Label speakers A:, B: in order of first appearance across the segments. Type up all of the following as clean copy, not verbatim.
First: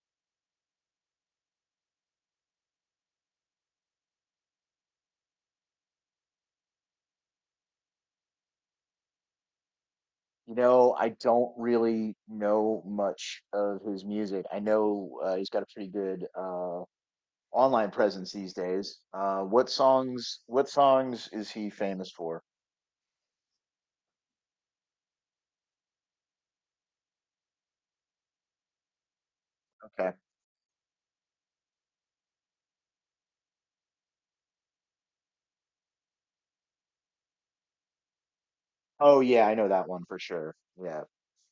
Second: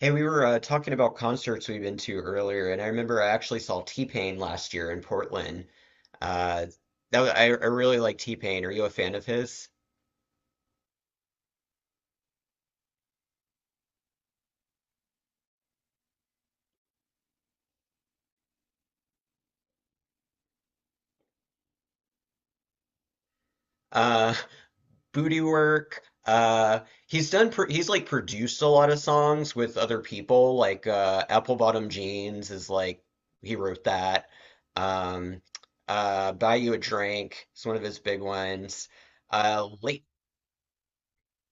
A: Hey, we were talking about concerts we've been to earlier, and I remember I actually saw T-Pain last year in Portland. Uh, that was, I really like T-Pain. Are you a fan of his?
B: You know, I don't really know much of his music. I know he's got a pretty good online presence these days. What songs is he famous for?
A: Uh, Booty Work. He's like produced a lot of songs with other
B: Okay.
A: people. Like Apple Bottom Jeans is like he wrote that. Um, Buy You a Drink is one of his big ones.
B: Oh yeah, I know that one
A: Late.
B: for sure. Yeah.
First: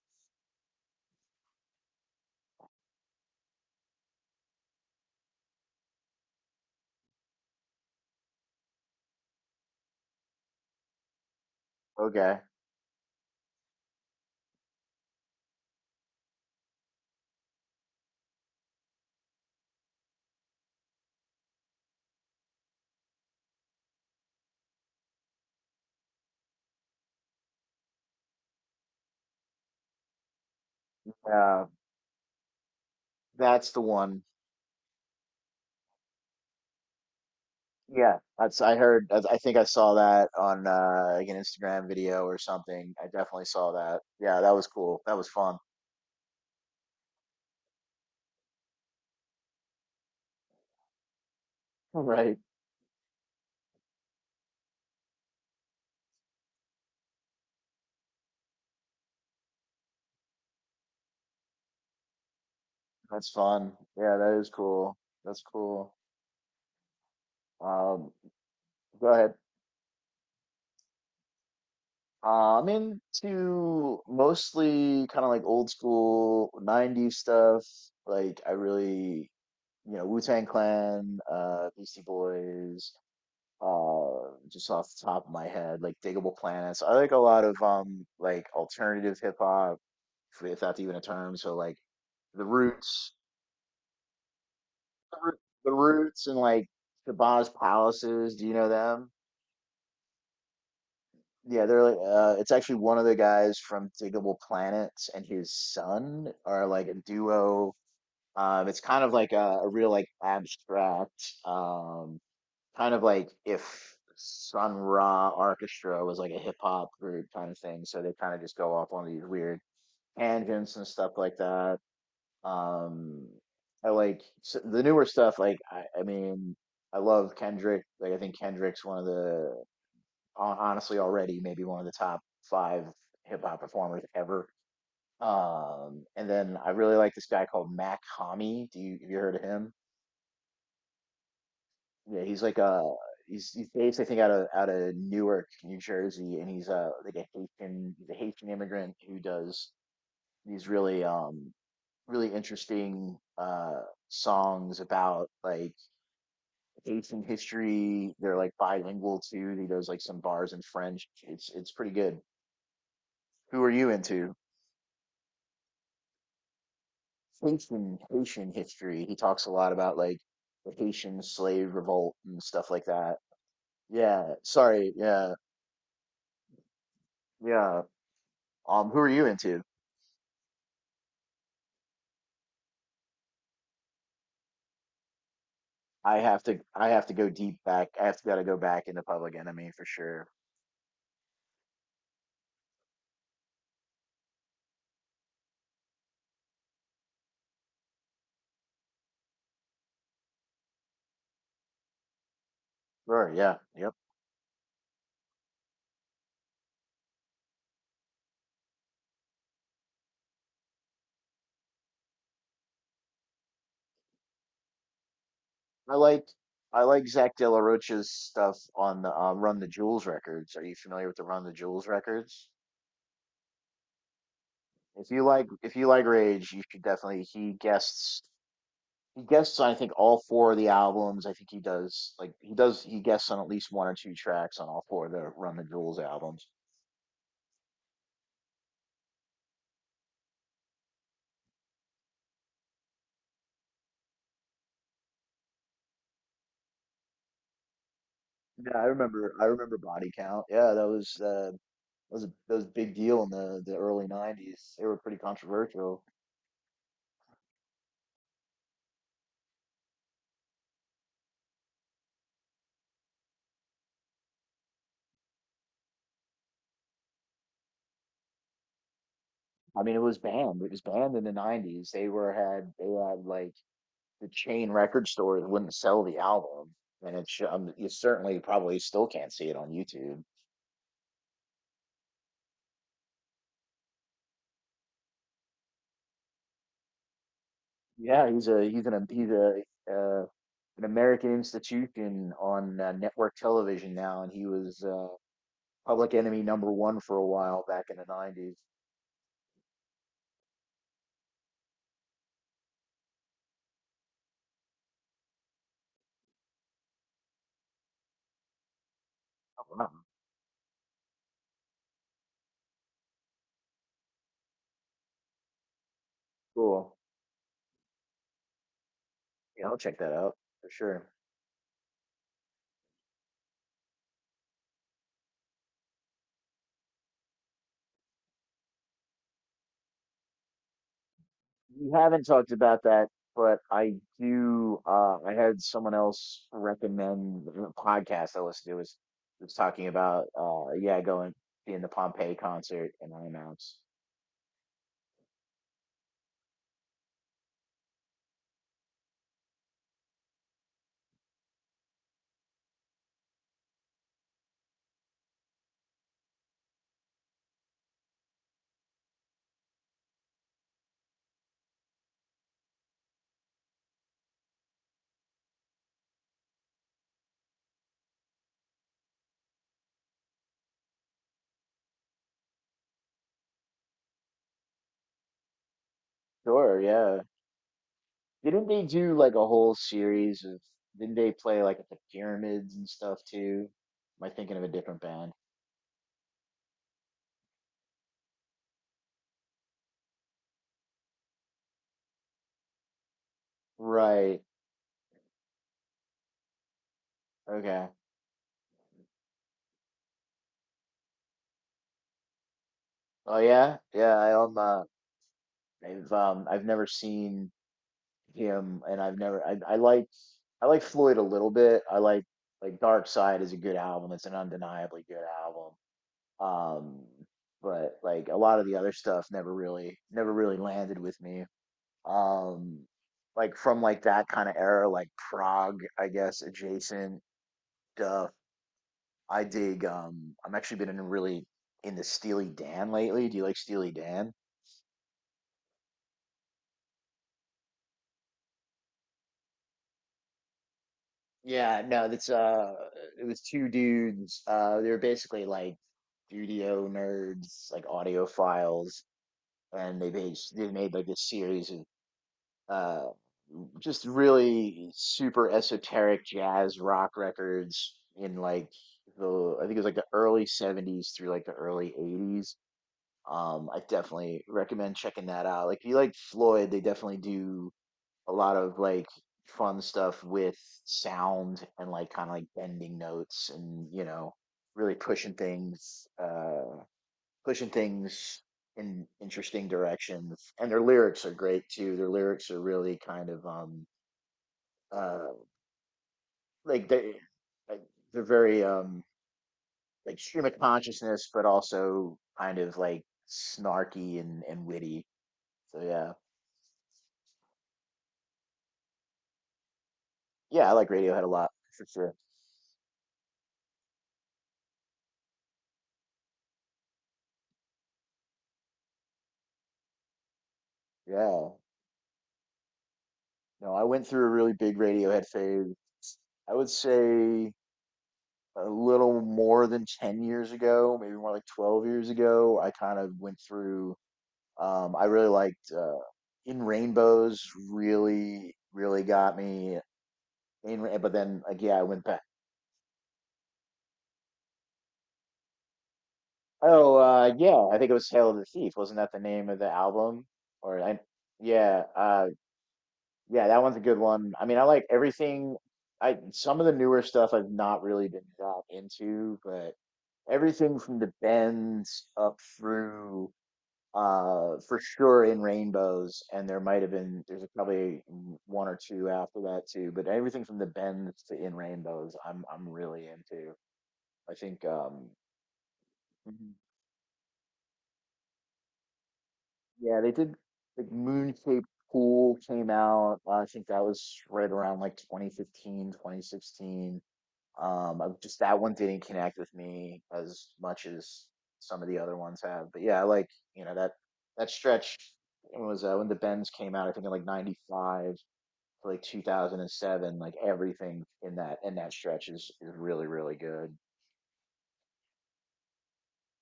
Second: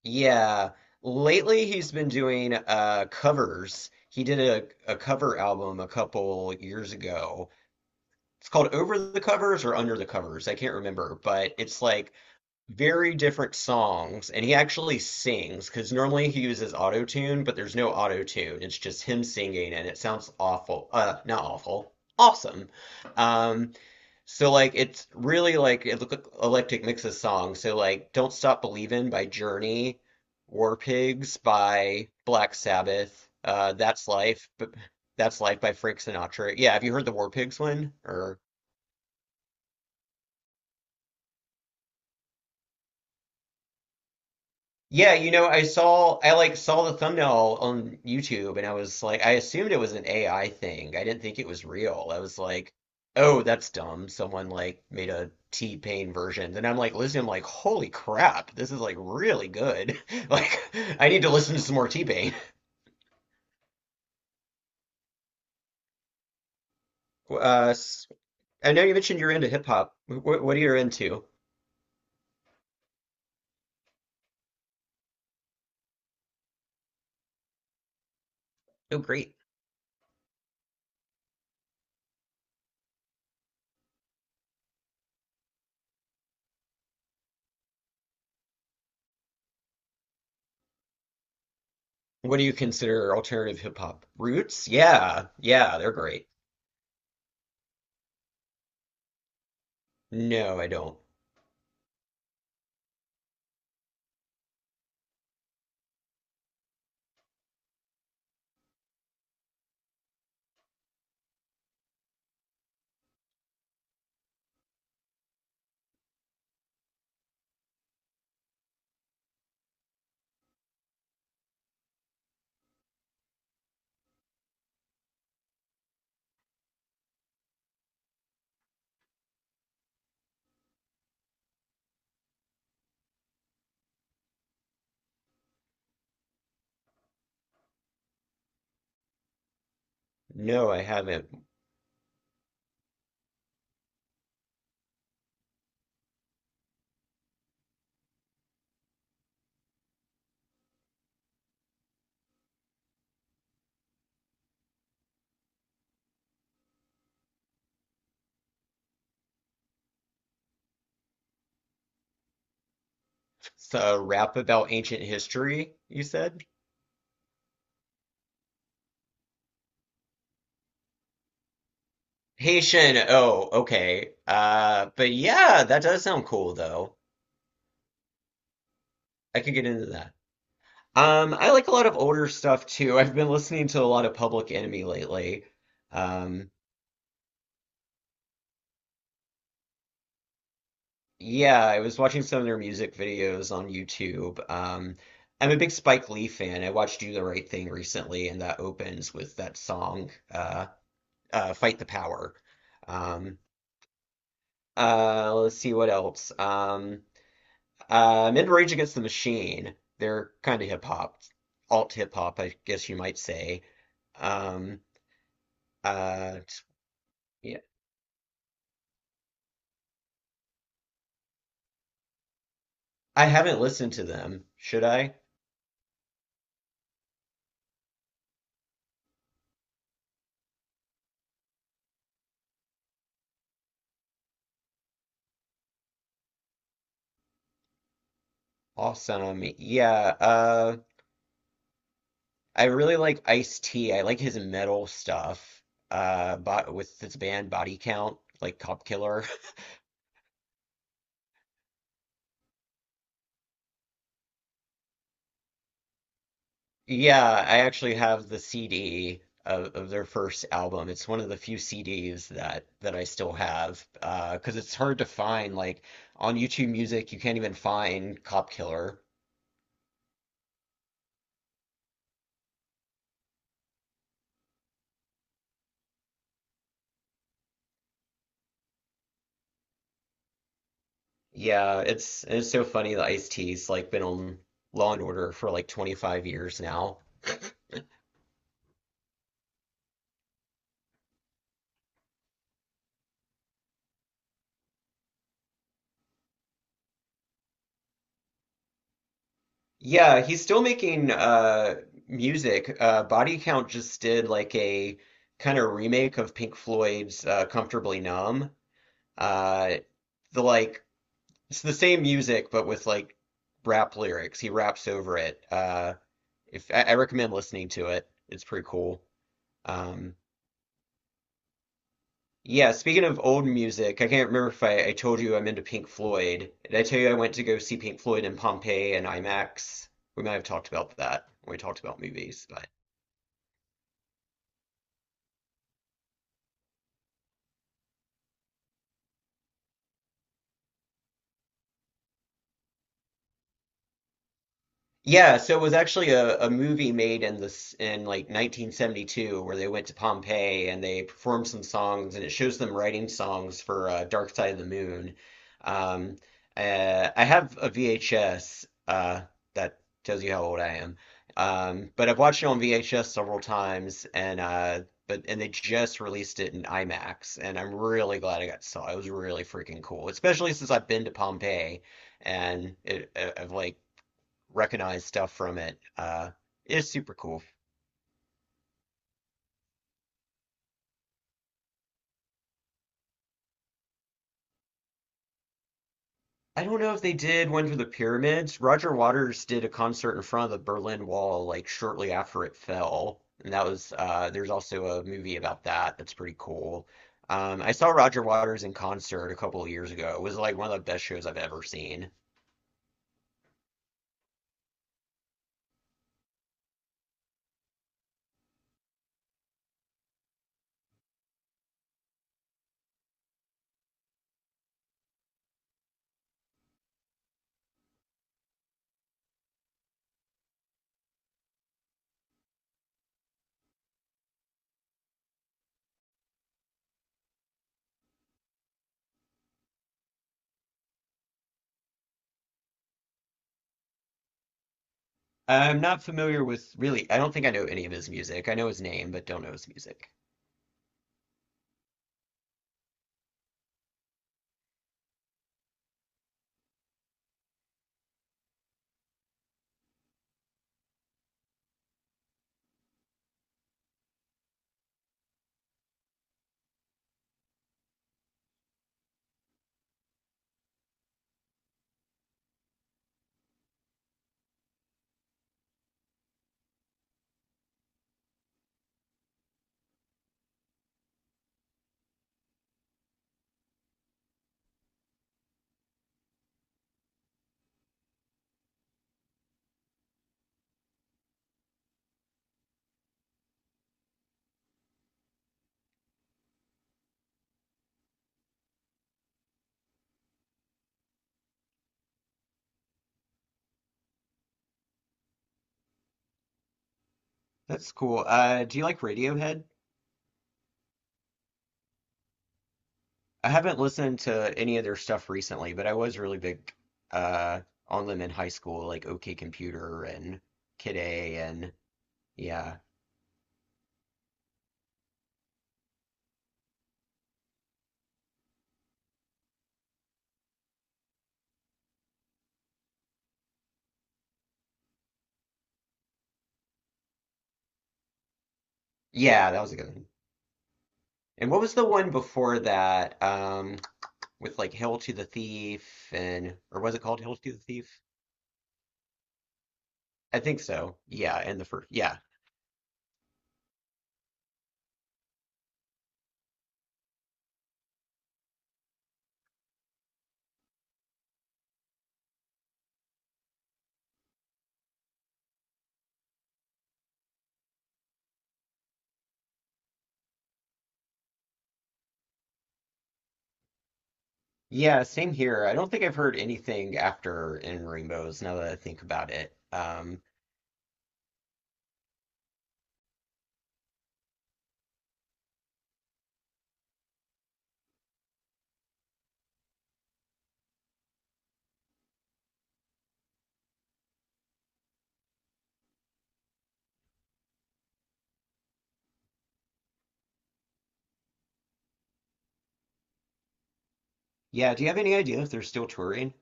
A: Yeah, lately he's been doing covers. He did a cover album a couple years ago. It's called Over the Covers or Under the Covers. I can't remember, but it's like
B: Okay.
A: very different songs, and he actually sings because normally he uses auto tune, but there's no auto tune. It's just him singing, and it sounds awful. Not awful, awesome. Um, so like it's really like it look eclectic mix of songs. So like "Don't Stop Believin'" by Journey, "War Pigs"
B: Uh,
A: by Black Sabbath,
B: that's the
A: "That's
B: one.
A: Life," but "That's Life" by Frank Sinatra. Yeah, have you heard the War Pigs one?
B: Yeah,
A: Or
B: that's I heard. I think I saw that on like an Instagram video or something. I definitely saw that. Yeah, that was cool.
A: yeah,
B: That was fun.
A: I saw I like saw the thumbnail on YouTube and I was like I assumed it was an AI thing. I didn't think it was real. I was
B: Right.
A: like, "Oh, that's dumb. Someone like made a T-Pain version." Then I'm like listening I'm like, "Holy crap. This is like really good." Like I need to listen to some more T-Pain.
B: That's fun. Yeah, that is cool. That's cool.
A: Uh s-
B: Um,
A: I know you
B: Go
A: mentioned you're
B: ahead.
A: into hip hop. What are you into?
B: I'm into mostly kind of like old school 90s stuff. Like I
A: Oh,
B: really,
A: great.
B: you know, Wu-Tang Clan, Beastie Boys, just off the top of my head, like Digable Planets. I like a lot of like alternative hip hop, if that's even a term. So like
A: What do
B: the
A: you
B: Roots,
A: consider alternative hip hop? Roots?
B: the
A: Yeah.
B: Roo- the
A: Yeah, they're
B: Roots,
A: great.
B: and like Shabazz Palaces. Do you know them?
A: No, I don't.
B: Yeah, they're like it's actually one of the guys from Diggable Planets, and his son are like a duo. It's kind of like a real like abstract kind of like if Sun Ra Orchestra was like a hip hop group kind of thing. So they kind of just go off on these weird tangents and stuff like that. Um I like s the newer stuff like I mean I love Kendrick. Like I think Kendrick's one of the honestly already maybe one of the top five hip hop performers ever. And then I really like this guy called Mac Hami. Do you have you heard of him?
A: No, I haven't.
B: Yeah, he's like a he's based I think out of Newark, New Jersey, and he's like a Haitian he's a Haitian immigrant who does these really really interesting songs about like Haitian history. They're like bilingual too. He does like some bars in French. It's pretty good. Who are you
A: So,
B: into?
A: rap about ancient history, you said?
B: Haitian history. He talks a lot about like the Haitian slave revolt and stuff like
A: Haitian.
B: that.
A: Oh, okay.
B: Yeah, sorry.
A: But
B: Yeah,
A: yeah, that does sound cool though.
B: yeah. Who are you
A: I could
B: into?
A: get into that. I like a lot of older stuff too. I've been listening to a lot of Public Enemy lately.
B: I have
A: Um,
B: to. I have to go deep back. I have to gotta go back into Public Enemy for sure.
A: yeah, I was watching some of their music videos on YouTube. I'm a big Spike Lee fan. I watched Do the Right Thing recently, and that opens with that song, Fight the Power.
B: Sure.
A: Um,
B: Yeah. Yep.
A: let's see what else. In Rage Against the Machine, they're kind of hip hop, alt hip hop, I guess you might say. Um,
B: I like.
A: uh,
B: I like Zach De La
A: yeah,
B: Rocha's stuff on the Run the Jewels records. Are you familiar with the Run the Jewels records?
A: I haven't listened to them. Should I?
B: If you like Rage, you should definitely. He guests on I think all four of the albums. I think he does he guests on at least one or two tracks on all four of the Run the Jewels albums.
A: Awesome. Yeah. Uh, I really like Ice-T. I like his metal stuff. But with this band Body Count, like
B: Yeah,
A: Cop Killer.
B: I remember Body Count. Yeah, that was a big deal in the early 90s. They were pretty controversial.
A: Yeah, I actually have the CD of their first album. It's one of the few CDs that I still have 'cause it's hard to find like on YouTube Music you can't even find Cop Killer.
B: I mean it was banned. It was banned in the 90s. They had like the chain record stores wouldn't sell the album. And it's you certainly probably still can't see it on YouTube.
A: Yeah, it's so funny that Ice-T's like been on Law and Order for like 25 years now.
B: Yeah, he's a uh, an American institution on network television now, and he was Public Enemy number one for a while back in the '90s.
A: Yeah, he's still making music. Body Count just did like a kind of remake of Pink Floyd's Comfortably Numb.
B: Oh,
A: Uh
B: wow.
A: the like It's the same music, but with like rap lyrics. He raps over it. If I, I
B: Cool.
A: recommend listening to it, it's pretty cool.
B: Yeah, I'll check that
A: Um,
B: out for sure.
A: yeah, speaking of old music, I can't remember if I told you I'm into Pink Floyd. Did I tell you I went to go see Pink Floyd in Pompeii and IMAX? We might have talked about that when we talked
B: We
A: about
B: haven't
A: movies,
B: talked
A: but
B: about that, but I do. I had someone else recommend the podcast I listened to was talking about yeah going being the Pompeii concert in IMAX.
A: yeah, so it was actually a movie made in this in like 1972 where they went to Pompeii and they performed some songs and it shows them writing songs for Dark Side of the Moon. Um, I have a VHS that tells you how old I am, but I've watched it on VHS several times and but and they just released it in IMAX and I'm really glad I got to saw it. It was really freaking cool, especially since I've been to Pompeii and it, I've like recognize stuff from it.
B: Sure,
A: It's super
B: yeah.
A: cool.
B: Didn't they do like a whole series of, didn't they play like at the pyramids and stuff too? Am I thinking of a different band?
A: I don't know if they did one for the pyramids. Roger Waters did a concert in front of the Berlin Wall like shortly after it fell, and that was
B: Right.
A: there's also a movie about that that's pretty cool. I
B: Okay.
A: saw Roger Waters in concert a couple of years ago. It was like one of the best shows I've ever seen.
B: Oh yeah. I've never seen him, and I've never I like Floyd a little bit. I like Dark Side is a good album. It's an undeniably good album. Um, but like a lot of the other stuff never really landed with me. um like from like that kind of era, like Prague I guess adjacent stuff I dig. I'm actually been in really into Steely Dan lately. Do you like Steely Dan?
A: I'm not familiar with really, I don't think I know any of his music. I know his name, but don't know his music.
B: Yeah, no that's it was two dudes. They were basically like studio nerds, like audiophiles, and they made like this series of uh just really super esoteric jazz rock records in like the, I think it was like the early 70s through like the early 80s. I definitely recommend checking that out. Like if you like Floyd, they definitely do a lot of like fun stuff with sound, and like kind of like bending notes, and you know, really pushing things, pushing things in interesting directions. And their lyrics are great too. Their lyrics are really kind of uh like they like they're very like stream of consciousness, but also kind of like snarky and witty, so yeah.
A: That's cool. Do you like Radiohead?
B: Yeah, I like Radiohead a lot, for sure.
A: I haven't listened to any of their stuff recently, but I was really big uh, on them in high school, like OK Computer and Kid A
B: Yeah,
A: and yeah.
B: no I went through a really big Radiohead phase. I would say a little more than 10 years ago, maybe more like 12 years ago. I kind of went through, I really liked, In Rainbows really really got
A: Yeah, that was a
B: me
A: good one.
B: but then
A: And
B: like
A: what was
B: yeah I
A: the
B: went
A: one
B: back.
A: before that? With like Hail to the Thief and or was
B: Oh,
A: it called Hail to the
B: yeah, I think it
A: Thief?
B: was Hail to the Thief. Wasn't that the name of the album?
A: I think
B: Or I,
A: so. Yeah, and the
B: yeah,
A: first yeah.
B: yeah, that one's a good one. I mean, I like everything. I some of the newer stuff I've not really been that into, but everything from the Bends up through, for sure In Rainbows, and there might have been there's probably one or two after that too, but everything from the Bends to In Rainbows, I'm really into. I think
A: Yeah, same here. I don't think I've heard anything after In Rainbows now that I think about it.
B: yeah, they did like Moon Cape Pool came out. I think that was right around like 2015, 2016. I just that one didn't connect with me as much as some of the other ones have. But yeah, I like, you know, that stretch when was, when the Bends came out, I think in like 95 to like 2007, like everything in that stretch is really, really good.
A: Yeah, do you have any idea if they're still touring?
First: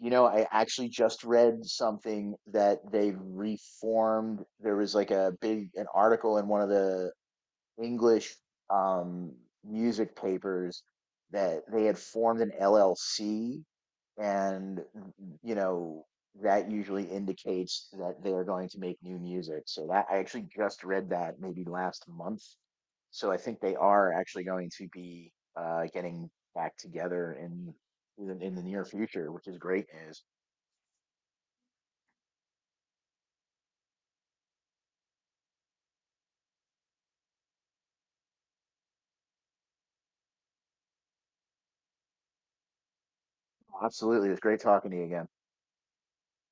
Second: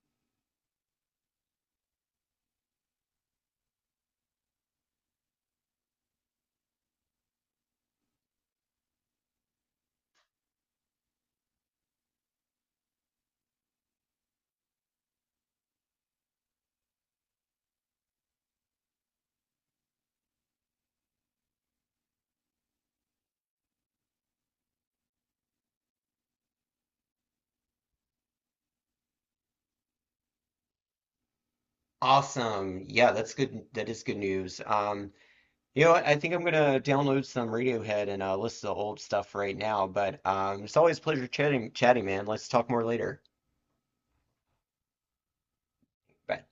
B: You know, I actually just read something that they reformed. There was like a big an article in one of the English um, music papers that they had formed an LLC, and you know that usually indicates that they are going to make new music. So that I actually just read that maybe last month. So I think they are actually going to be, getting back together in in the near future, which is great news.
A: Awesome. Yeah, that's good. That is good news. You know what? I think I'm gonna download some Radiohead and listen to old stuff right now. But it's always a pleasure chatting, man. Let's talk more later.
B: Absolutely. It's great talking to you again.
A: Bye.